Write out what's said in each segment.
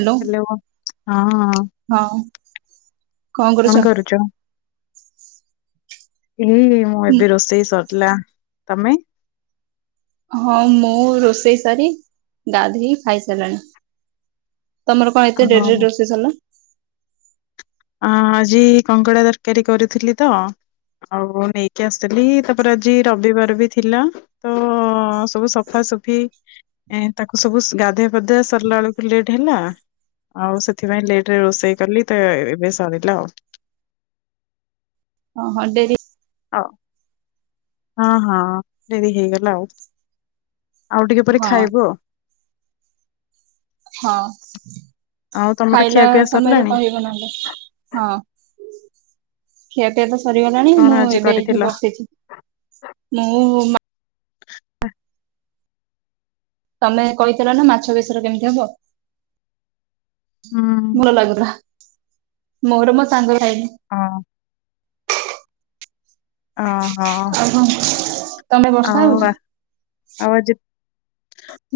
Hello hello ହଁ। ହଁ। କଣ କରୁଛ? ହୁଁ ହୁଁ ମୁଁ ଏବେ ରୋଷେଇ ସରିଲା ତମେ। ହଁ ମୁଁ ରୋଷେଇ ସାରି ଗାଧୋଇ ଖାଇ ସାରିଲଣି। ତମର କଣ ଏତେ ଡେରି ରେ ହଁ। ରୋଷେଇ ସରିଲା। ଅ ଆଜି କଙ୍କଡ଼ା ତରକାରୀ କରିଥିଲି ତ ଆଉ ନେଇକି ଆସିଥିଲି ତାପରେ ଆଜି ରବିବାର ବି ଥିଲା। ତ ସବୁ ସଫାସଫି। ଏଁ ତାକୁ ସବୁ ଗାଧୁଆ ପାଧୁଆ ସରିଲା ବେଳକୁ ଲେଟ୍ ହେଲା। ଆଉ ସେଥିପାଇଁ ଲେଟରେ ରୋଷେଇ କଲି ତ ଏବେ ସରିଲା ଆଉ। ଓଁ ହଁ ଡେରି ହଉ ହଁ ହଁ ଡେରି ହେଇଗଲା ଆଉ ଆଉ ଟିକେ ପରେ ହଁ ଖାଇବୁ ଆଉ। ହଁ ଆଉ ତମର ଖାଇଲା ଖିଆପିଆ ସମୟରେ ସରିଲାଣି କହିବ ନହେଲେ। ହଁ ଖିଆ ପିଆ ତ ସରିଗଲାଣି କଣ ମୁଁ ଆଜି ଏବେ କରିଥିଲ? ଏଇଠି ବସିଛି। ମୁଁ ଆଉ ମା ତମେ କହିଥିଲ ନା ମାଛ ବେସର କେମିତି ହବ? ହୁଁ ଭଲ ଲାଗିଲା ମୋର ମୋ ସାଙ୍ଗର ଖାଇଲୁ। ହଁ। ଅ ହୋ ଆଉ କଣ ତମେ ବର୍ଷା ଆଉ ହଉଛି? ଆଜି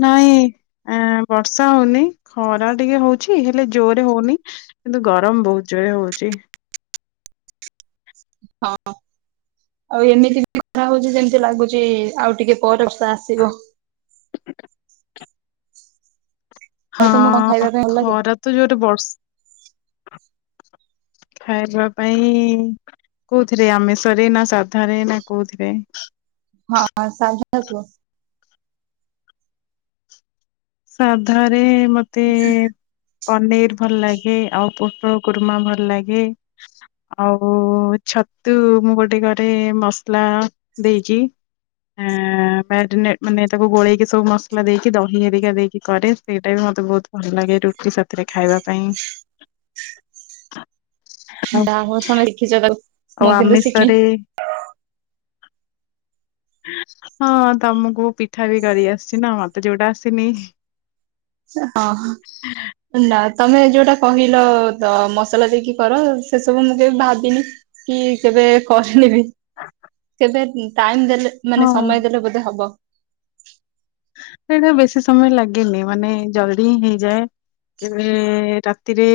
ନାଇଁ। ଆ ବର୍ଷା ହଉନି ଖରା ଟିକେ ହଉଛି ହେଲେ ଜୋରେ ହଉନି କିନ୍ତୁ ଗରମ ବହୁତ ଜୋରେ ହଉଛି। ହଁ। ଆଉ ଏମିତି ବି ଖରା ହଉଛି ଯେମିତି ଲାଗୁଛି ଆଉ ଟିକେ ପରସ ଆସିବ। ଆଉ ତମକୁ କଣ ହଁ ଖାଇବା ପାଇଁ ଭଲ ଲାଗେ? ଖରା ତ ଜୋରେ ବର୍ଷ [inaudible] ଖାଇବା ପାଇଁ କୋଉଥିରେ ଆମିଷରେ ନା ସାଧ ନା କୋଉଥିରେ ହଁ ସାଧା କୁହ। ସାଧାରେ ମତେ ପନିର ଭଲ ଲାଗେ ଆଉ ପଟଳ ଖୁରୁମା ଭଲ ଲାଗେ। ଆଉ ଛତୁ ମୁଁ ଗୋଟେ ଘରେ ମସଲା ଦେଇଛିି। ଆଁ ମାନେ ତାକୁ ଗୋଳେଇକି ସବୁ ମସଲା ଦେଇକି ଦହି ଦେଇକି ଦେଇକି କରେ ସେଇଟା ବି ମତେ ବହୁତ ଭଲ ଲାଗେ ରୁଟି ସାଥିରେ ଖାଇବା ପାଇଁ। ଯା ହେଉ ତମେ ତାକୁ ଦେଇଛି। ଆଉ ଆମିଷରେ ହଁ ତମକୁ ପିଠା ବି କରି ଆସିଛି ନା ମତେ ଯୋଉଟା ଆସିନି। ହଁ ହଁ। ନା ତମେ ଯୋଉଟା କହିଲ ମସଲା ଦେଇକି କର ସେସବୁ ମୁଁ କେବେ ଭାବିନି। କି କେବେ କହିନେବି। ଏ ଟାଇମ ଦେଲେ ମାନେ ହଁ। ସମୟ ଦେଲେ ବୋଧେ ହବ। ସେଇଟା ବେଶୀ ସମୟ ଲାଗେନି ମାନେ ଜଲଦି ହିଁ ହେଇଯାଏ। କେବ ରାତିରେ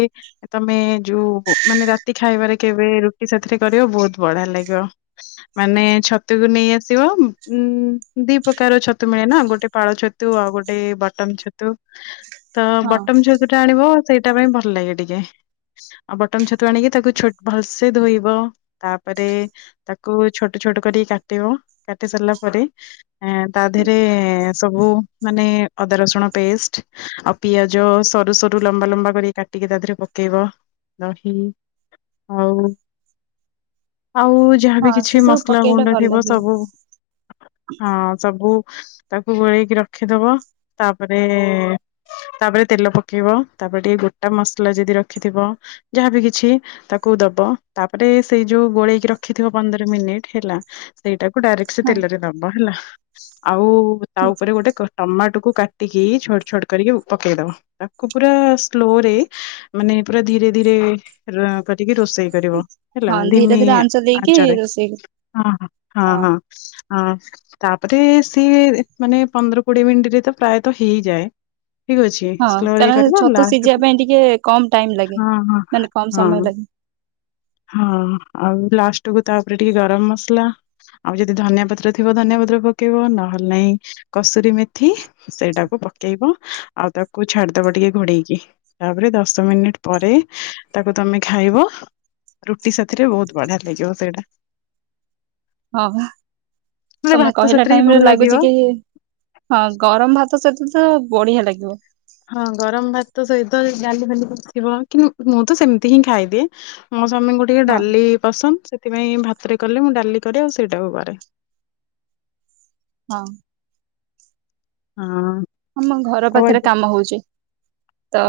ତମେ ଯୋଉ ମାନେ ରାତି ଖାଇବାରେ କେବେ ରୁଟି ସେଥିରେ କରିବ ବହୁତ ବଢିଆ ଲାଗିବ। ମାନେ ଛତୁକୁ ନେଇ ଆସିବ ଉଁ ଦି ପ୍ରକାର ଛତୁ ମିଳେ ନା ଗୋଟେ ପାଳ ଛତୁ ଆଉ ଗୋଟେ ବଟମ ଛତୁ ତ ହଁ ବଟମ ଛତୁ ଆଣିବ ସେଇଟା ପାଇଁ ଭଲ ଲାଗେ ଟିକେ। ବଟନ ଛତୁ ଆଣିକି ତାକୁ ଛୋଟ ଭଲସେ ଧୋଇବ ତାପରେ ତାକୁ ଛୋଟ ଛୋଟ କର କାଟିବ କାଟି ସାରିଲା ପରେ ଏ ତା ଦେହରେ ସବୁ ମାନେ ଅଦା ରସୁଣ ପେଷ୍ଟ ଆଉ ପିଆଜ ସରୁ ସରୁ ଲମ୍ବା ଲମ୍ବା କରି କାଟି ଟିକେ ତା ଦେହରେ ପକେଇବ ଦହି ଆଉ ଆଉ ଯାହାବି ହଁ ସେ କିଛି ସବୁ ମସଲା ପକେଇଲେ ଗୁଣ୍ଡ ଭଲ ଥିବ ଲାଗିବ ସବୁ। ହଁ ସବୁ ତାକୁ ଗୋଳେଇକି ରଖିଦେବା ତାପରେ ତାପରେ ତେଲ ପକେଇବ ତାପରେ ଟିକେ ଗୋଟିଏ ମସଲା ଯଦି ରଖିଥିବ ଯାହାବି କିଛି ତାକୁ ଦେବ ତାପରେ ସେଇ ଯୋଉ ଗୋଳେଇକି ରଖିଥିବ ପନ୍ଦର ମିନିଟ୍ ହେଲା ସେଇଟାକୁ ଡାଇରେକ୍ଟ ସେ ହଁ। ତେଲରେ ଦେବା ହେଲା ଆଉ ତା ଉପରେ ଗୋଟେ ଟମାଟୋ କାଟିକି ଛୋଟ ଛୋଟ କରିକି ପକେଇ ଦେବ ତାକୁ ପୁରା ସ୍ଲୋ ରେ ମାନେ ପୁରା ଧୀରେ ଧୀରେ କାଟିକି ରୋଷେଇ କରିବା ହେଲା ହଁ ଧୀରେ ଧିମି ଧୀରେ ଆଞ୍ଚ ଦେଇକି ଆଞ୍ଚରେ ରୋଷେଇ କର। ହଁ - ହଁ ଅ ତାପରେ ସିଏ ମାନେ ପନ୍ଦର କୋଡିଏ ମିନିଟ୍ ଯାହତୁ ପ୍ରାୟତ ହେଇଯାଏ। ଠିକ ଅଛି ହଁ ସ୍ଲୋ କାରଣ କାଟିବା ଛତୁ ସିଝିବା ଲାଷ୍ଟକୁ ପାଇଁ ଟିକେ କମ ଟାଇମ [inaudible] ଲାଗେ ହଁ -ହ ମାନେ କମ ସମୟ -ହଁ। ଲାଗେ ହଁ ଆଉ ଲାଷ୍ଟ କୁ ତାପରେ ଟିକେ ଗରମ ମସଲା ଆଉ ଯଦି ଧନିଆ ପତ୍ର ଥିବ ଧନିଆ ପତ୍ର ପକେଇବ ନହେଲେ ନାଇଁ କସୁରୀ ମେଥି। ସେଇଟାକୁ ପକେଇବ ଆଉ ତାକୁ ଛାଡିଦେବ ଟିକେ ଘୋଡେଇକି। ତାପରେ ଦଶ ମିନିଟ୍ ପରେ ତାକୁ ତମେ ଖାଇବ ରୁଟି ସାଥିରେ ବହୁତ ବଢି ଲାଗିବ ସେଇଟା ହଁ ନହେଲେ ତମେ ଭାତ କହିଲା ସାଥିରେ ବି ଭଲ ଟାଇମରେ ଲାଗିବ ଲାଗୁଚି କି ହଁ ଗରମ ଭାତ ସହିତତ ବଢିଆ ଲାଗିବ। ହଁ ଗରମ ଭାତ ସହିତ ଡାଲି ଫାଲି କିଛିଥିବ କିନ୍ତୁ ମୁଁ ତ ସେମିତି ହିଁ ଖାଇଦିଏ ମୋ ସ୍ଵାମୀଙ୍କୁ ଟିକେ ହଁ ଡାଲି ପସନ୍ଦ ସେଥିପାଇଁ ଭାତରେ କଲେ ମୁଁ ଡାଲି କରେ ଆଉ ସେଇଟାକୁ କରେ। ହଁ। ହଁ। ଆମ ଘର ଆଉ ପାଖରେ ଆଜି କାମ ହଉଚି ତ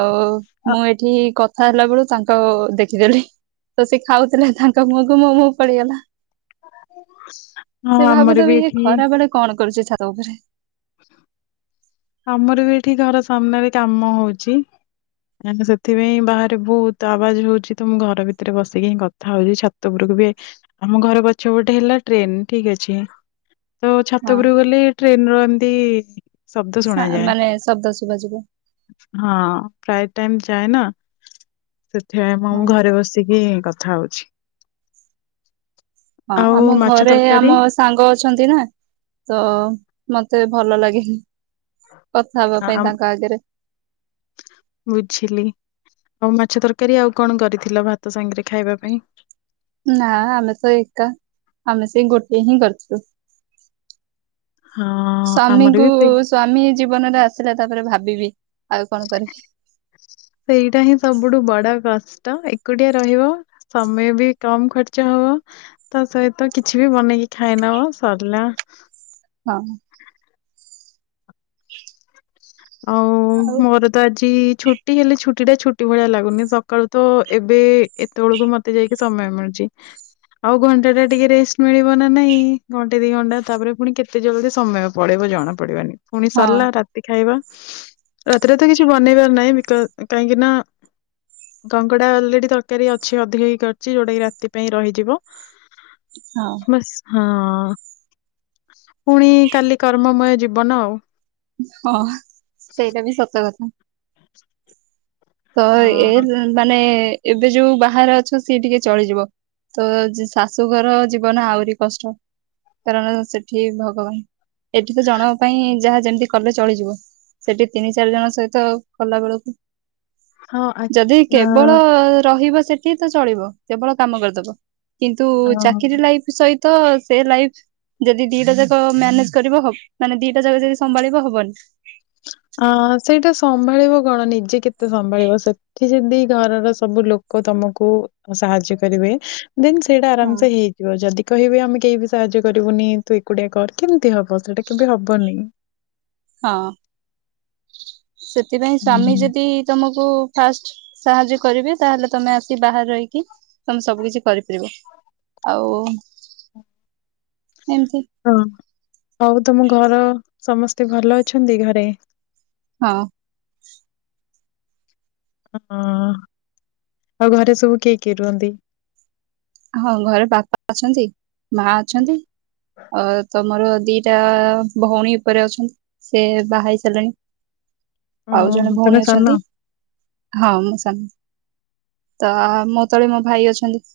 ଆ ମୁଁ ଏଠି କ ଥା ହେଲାବେଳୁ ତାଙ୍କ ଦେଖିଦେଲି ତ ସେ ଖାଉଥିଲେ ତାଙ୍କ ମୁଁହ କୁୁ ମୋ ମୁଁହ ପଡିଗଲା ହଁ ସେ ଆମର ବି ଭାବୁଥିବେ ଇଏ ଏଠି ଖରାବେଳେ କଣ କରୁଚି ଛାତ ଉପରେ। ଆମର ବି ଏଠି ଘର ସାମ୍ନାରେ କାମ ହଉଚି। ଆମେ ସେଥିପାଇଁ ବାହାରେ ବହୁତ ଆବାଜ ହଉଛି ତ ମୁଁ ଘର ଭିତରେ ବସିକି ହିଁ କଥା ହଉଛି ଛା [unintelligible] କୁ ବି ଆମ ଘର ପଛ ଗୋଟେ ହେଲା ଟ୍ରେନ ଠିକ ଅଛି ତ ହଁ ଛାତଉପୁରକୁ ଗଲେ ଟ୍ରେନ ର ଏମିତି ଶବ୍ଦ ଶୁଣାଯାଏ। ମାନେ ଶବ୍ଦ ଶୁଭାଯିବ ହଁ ପ୍ରାୟ ଟାଇମ ଯାଏନା ସେଥିପାଇଁ ମୁ ହଁ ଘରେ ବସିକି କ ଥା ହଉଛି। ହଁ ଆଉ ଆମ ମାଛ ଘରେ ତରକାରୀ ଆମ ସ ସାଙ୍ଗ ଅଛନ୍ତି ନା ତ ମତେ ଭଲ ଲାଗେନି। କଥା ହବା ଆ ପାଇଁ ଆମ୍- ତାଙ୍କ ଆଗରେ। ବୁଝିଲି। ଆଉ ମାଛ ତରକାରୀ ଆଉ କଣ କରିଥିଲ ଭାତ ସାଙ୍ଗରେ ଖାଇବା ପାଇଁ? ନା ଆମେ ତ ଏକା ଆମେ ସେ ଗୋଟେ ହିଁ କରିଥିଲୁ। ହଁ ଆମର ସ୍ଵାମୀଙ୍କୁ ବି ସେଇ ସ୍ଵାମୀ ଜୀବନରେ ଆସିଲା ତାପରେ ଭାବିବି ଆଉ କଣ କରିବି। ସେଇଟା ହିଁ ସବୁଠୁ ବଡ କଷ୍ଟ ଏକୁଟିଆ ରହିବ ସମୟ ବି କମ ଖର୍ଚ୍ଚ ହବ ତା ସହିତ କିଛି ବି ବନେଇକି ଖାଇ ନବ ସରିଲା। ହଁ। [inaudible] ଆଉ ମୋର ତ ଆଜି ଛୁଟି ହେଲେ ଛୁଟି ଟା ଛୁଟି ଭଳିଆ ଲାଗୁନି ସକାଳୁ ତ ଏବେ ଏତେବେଳକୁ ମତେ ଯାଇକି ସମୟ ମିଳୁଚି। ଆଉ ଘଣ୍ଟା ଟା ଟିକେ ରେଷ୍ଟ ମିଳିବ ନା ନାଇଁ ଘଣ୍ଟେ ଦି ଘଣ୍ଟା ତାପରେ ପୁଣି କେ ଏତେ ଜଲଦି ସମୟ ପଳେଇବ ଜଣା ପଡିବନି ପୁଣି ହଁ ସରିଲା ରାତି ଖାଇବା ରାତିରେ ତ କିଛି ବନେଇବାର ନାହିଁ ବିକ କାହିଁକି ନା କଙ୍କଡା ଅଲରେଡ଼ି ତରକାରୀ ଅଛି ଅଧିକ ହେଇକି ଅଛି ଯୋଉଟା କିି ରାତି ପାଇଁ ରହିଯିବ [unintelligible] ହଁ ହଁ। ପୁଣି କାଲି କର୍ମମୟ ଜୀବନ ଆଉ। ହଁ ସେଇଟା ବି ସତ କଥା। ତ ହଁ ଏ ମାନେ ଏବେ ଯୋଉ ବାହାରେ ଅଛ ସିଏ ଟିକେ ଚଳିଯିବ ତ ଶାଶୁଘର ଜୀବନ ଆହୁରି କଷ୍ଟ କାରଣ ସେଠି ଭଗବାନ ଏଠି ତ ଜଣ ପାଇଁ ଯାହା ଯେମିତି କଲେ ଚଳିଯିବ। ସେଠି ତିନି ଚାରି ଜଣ ସହିତ କଲା ବେଳକୁ ହଁ ଆ ଯଦି ଆ- କେବଳ ଅ ରହିବ ସେଠି ତ ଚଳିବ କେବଳ କାମ କରିଦବ କିନ୍ତୁ ହଁ ଚାକିରୀ ଲାଇଫ ସହିତ ସେ ଲାଇଫ ଯଦି ଦିଟା ଯାକ ମ୍ୟାନେଜ କରିବ ହବ ମାନେ ଦିଟା ଯାକ ଯଦି ସମ୍ଭାଳିବ ହବନି। ଆ ସେଇଟା ସମ୍ଭାଳିବ କଣ ନିଜେ କେତେ ସମ୍ଭାଳିବ? ସେ ଠି ଯଦି ଘରର ସବୁ ଲୋକ ତମକୁ ସାହାଯ୍ୟ କରିବେ ଦେନ୍ ସେଇଟା ହଁ ଆରାମ ସେ ହେଇଯି ଯଦି କହିବେ ଆମେ କେହି ବି ସାହାଯ୍ୟ କରିବୁନି ତୁ ଏକୁଟିଆ କର କେମିତି ହବ? ସେଇଟା କେବେ ହବନି। ହଁ। ସେଥିପାଇଁ ହୁଁ। ସ୍ଵାମୀ ଯଦି ତମକୁ ଫାଷ୍ଟ ସାହାଯ୍ୟ କରିବେ, ତାହେଲେ ତମେ ଆସି ବାହାରେ ରହିକି ତମେ ସବୁ କିଛି କରିପାରିବଷ ଆଉ ଏମିତି ହଁ ଆଉ ତମ ଘର ସମସ୍ତେ ଭଲ ଅଛନ୍ତି ଘରେ? ହଁ। ହଁ। ଆଉ ଘରେ ସବୁ କିଏ କିଏ ରୁହନ୍ତି? ହଁ ଘରେ ବାପା ଅଛନ୍ତି, ମା ଅଛନ୍ତି, ଆ ତମର ଦି ଟା ଭଉଣୀ ଉପରେ ଅଛନ୍ତି। ସେ ବାହାର ହେଇ ସାରିଲେଣି। ଆଉ ଜଣେ ହଁ ତମେ ଭଉଣୀ ସାନ ଅଛନ୍ତି। ହଁ ମୁଁ ସାନ। ତ ମୋ ତଳେ ମୋ ଭାଇ ଅଛନ୍ତି।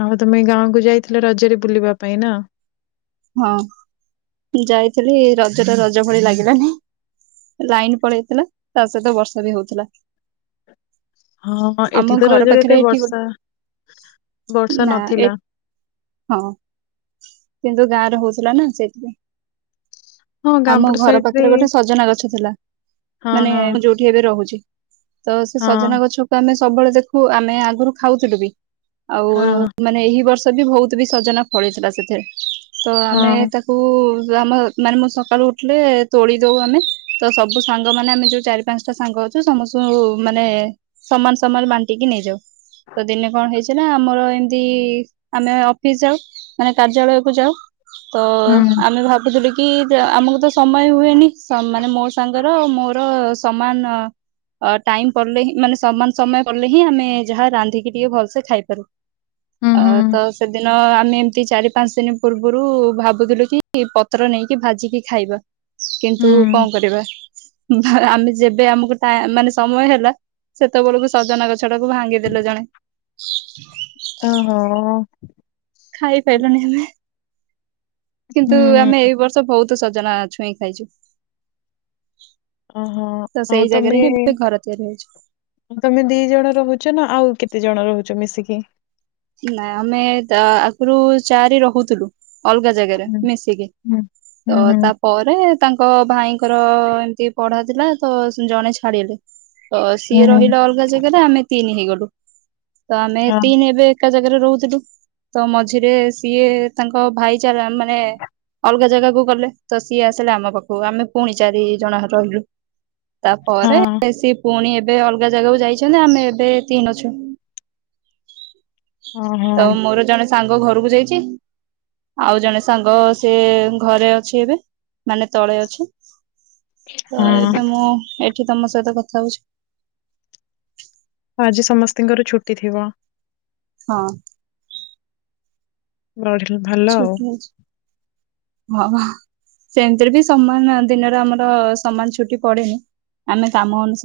ଆଉ ତମେ ଗାଁକୁ ଯାଇଥିଲ ରଜରେ ବୁଲିବା ପାଇଁ ନା? ହଁ ମୁ ଯାଇଥିଲି ରଜ ଟା ରଜ ଭଳି ଲାଗିଲାନି। ଲାଇନ୍ ପଳେଇଥିଲା ତା ସହିତ ବର୍ଷା ବି ହଉଥିଲା। [inaudible] ହଁ ହଁ ଏଠି ଆମ ତ ଘର ରଜରେ ଏତେ ପାଖରେ ଏଠି ଗୋ ବର୍ଷା, ବର୍ଷା ନା ଏ ନଥିଲା। ହଁ। କିନ୍ତୁ ଗାଁ ରେ ହଉଥିଲା ନା ସେଇଥିପାଇଁ। ହଁ ଗାଁ ଆମ ପଟ ଘର ସାଇଡ ରେ ପାଖରେ ଗୋଟେ ସଜନା ଗଛ ଥିଲା। ହଁ ମାନେ ହଁ ଯୋଉଠି ଏବେ ରହୁଛି। ତ ସେ ହଁ। ସଜନା ଗଛ ତ ଆମେ ସବୁବେଳେ ଦେଖୁ ଆମେ ଆଗରୁ ଖାଉଥିଲୁ ବି। ଆଉ ମାନେ ଏହି ବର୍ଷ ବି ବହୁତ ବି ସଜନା ଫଳିଥିଲା ସେଥିରେ। ତ ଆମେ ତା କୁ ଆମ ମାନେ ମୁଁ ସକାଳୁ ଉଠିଲେ ତୋଳି ଦଉ ଆମେ ତ ସବୁ ସାଙ୍ଗମାନେ ଆମେ ଯୋଉ ଚାରି ପା ପାଞ୍ଚଟା ସାଙ୍ଗ ଅଛୁ ସମସ୍ତଙ୍କୁ ମାନେ ସମାନ୍ ସମାନ୍ ବାଣ୍ଟିକି ନେଇଯାଉ। ତ ଦିନେ କଣ ହେଇଛି? ନା ଆମର ଏମତି ଆମେ ଅଫିସ୍ ଯାଉ, ମାନେ କାର୍ଯ୍ୟାଳୟକୁ ଯାଉ। ତ ଆମେ ଭାବୁଥିଲୁ କି ଆମକୁ ତ ସମୟ ହୁଏନି। ସ ମାନେ ମୋ ସାଙ୍ଗର ମୋର ସମାନ ଅ ଟାଇମ୍ ପଡଲେ ହିଁ ମାନେ ସମାନ ସମୟ ପଡ଼ଲେ ହିଁ ଆମେ ଯାହା ରାନ୍ଧିକି ଟିକେ ଭଲସେ ଖାଇପାରୁ। ଅ ତ ସେଦିନ ଆମେ ଏମତି ଚାରି ପାଞ୍ଚ ଦିନ ପୂର୍ବରୁ ପୂର୍ବରୁ ଭାବୁଥିଲୁ କି ପତ୍ର ନେଇକି ଭାଜିକି ଖାଇବା। କିନ୍ତୁ କଣ କରିବା ଆମେ ଯେବେ ଆମକୁ ଟା ମାନେ ସମୟ ହେଲା ସେତେବେଳକୁ ସଜନା ଗଛ ଟାକୁ ଭାଙ୍ଗିଦେଲେ ଜଣେ। ଓହୋ। ଖାଇପାରଲୁଣିି ଆମେ ହୁଁ। କିନ୍ତୁ ଆମେ ଏଇ ବର୍ଷ ସ ବହୁତ ସଜନା ଛୁଇଁ ଖାଇଛୁ। ଅହୋ। ତ ଆଉ ସେଇ ତମେ ଜାଗାରେ ହିଁ ଏବେ ଘର ତିଆରି ହେଇଛି। ତମେ ଦି ଜଣ ରହୁଛ ନା ଆଉ କେତେ ଜଣ ରହୁଛ ମିଶିକି? ନାଇ ଆମେ ଆଗରୁ ଚାରି ରହୁଥିଲୁ। ଅଲଗା ଜାଗାରେ ହୁଁ, ମିଶିକି। ହୁଁ, ହୁଁ, ତ ହୁଁ, ତାପ ପରେ ତାଙ୍କ ଭାଇଙ୍କର ଏମିତି ପଢା ଥିଲା ତ ଜଣେ ଛାଡିଲେ। ତ ହୁଁ, ସିଏ ହଁ। ରହିଲେ ଅଲଗା ଜାଗାରେ ଆମେ ତିନି ହେଇଗଲୁ ତ ଆମେ ତିନି ଏବେ ଏକା ଜାଗାରେ ରହୁଥିଲୁ ତ ମଝିରେ ସିଏ ତାଙ୍କ ଭାଇଚାରା ମାନେ ଅଲଗା ଜାଗାକୁ ଗଲେ ତ ସିଏ ଆସିଲେ ଆମ ପାଖକୁ ଆମେ ପୁଣି ଚାରି ଜଣ ରହିଲୁ। ତାପରେ ହଁ। ସିଏ ପୁଣି ଏବେ ଅଲଗା ଜାଗାକୁ ଯାଇଛନ୍ତି ଆମେ ଏବେ ତିନି ଅଛୁ। ଓହୋ। ତ ହଁ। ମୋର ଜଣେ ସାଙ୍ଗ ଘରକୁ ଯାଇଛି ଆଉ ଜଣେ ସାଙ୍ଗ ସେ ଘରେ ଅଛି ଏବେ ମାନେ ତଳେ ଅଛି। ତ ଏବେ ହଁ। ମୁଁ ଏଠି ତମ ସହିତ କଥା ହଉଛି। ଆଜି ସମସ୍ତିଙ୍କର ଛୁଟି ଥିବ। ହଁ। ବଢିଆଭଲ। ଛୁଟି ନେଇଛି ହଁ। ସେମିତିରେ ବି ସମାନ ଦିନରେ ଆମର ସମାନ ଛୁଟି ପଡେନି ଆମେ କାମ ଅନୁସାରେ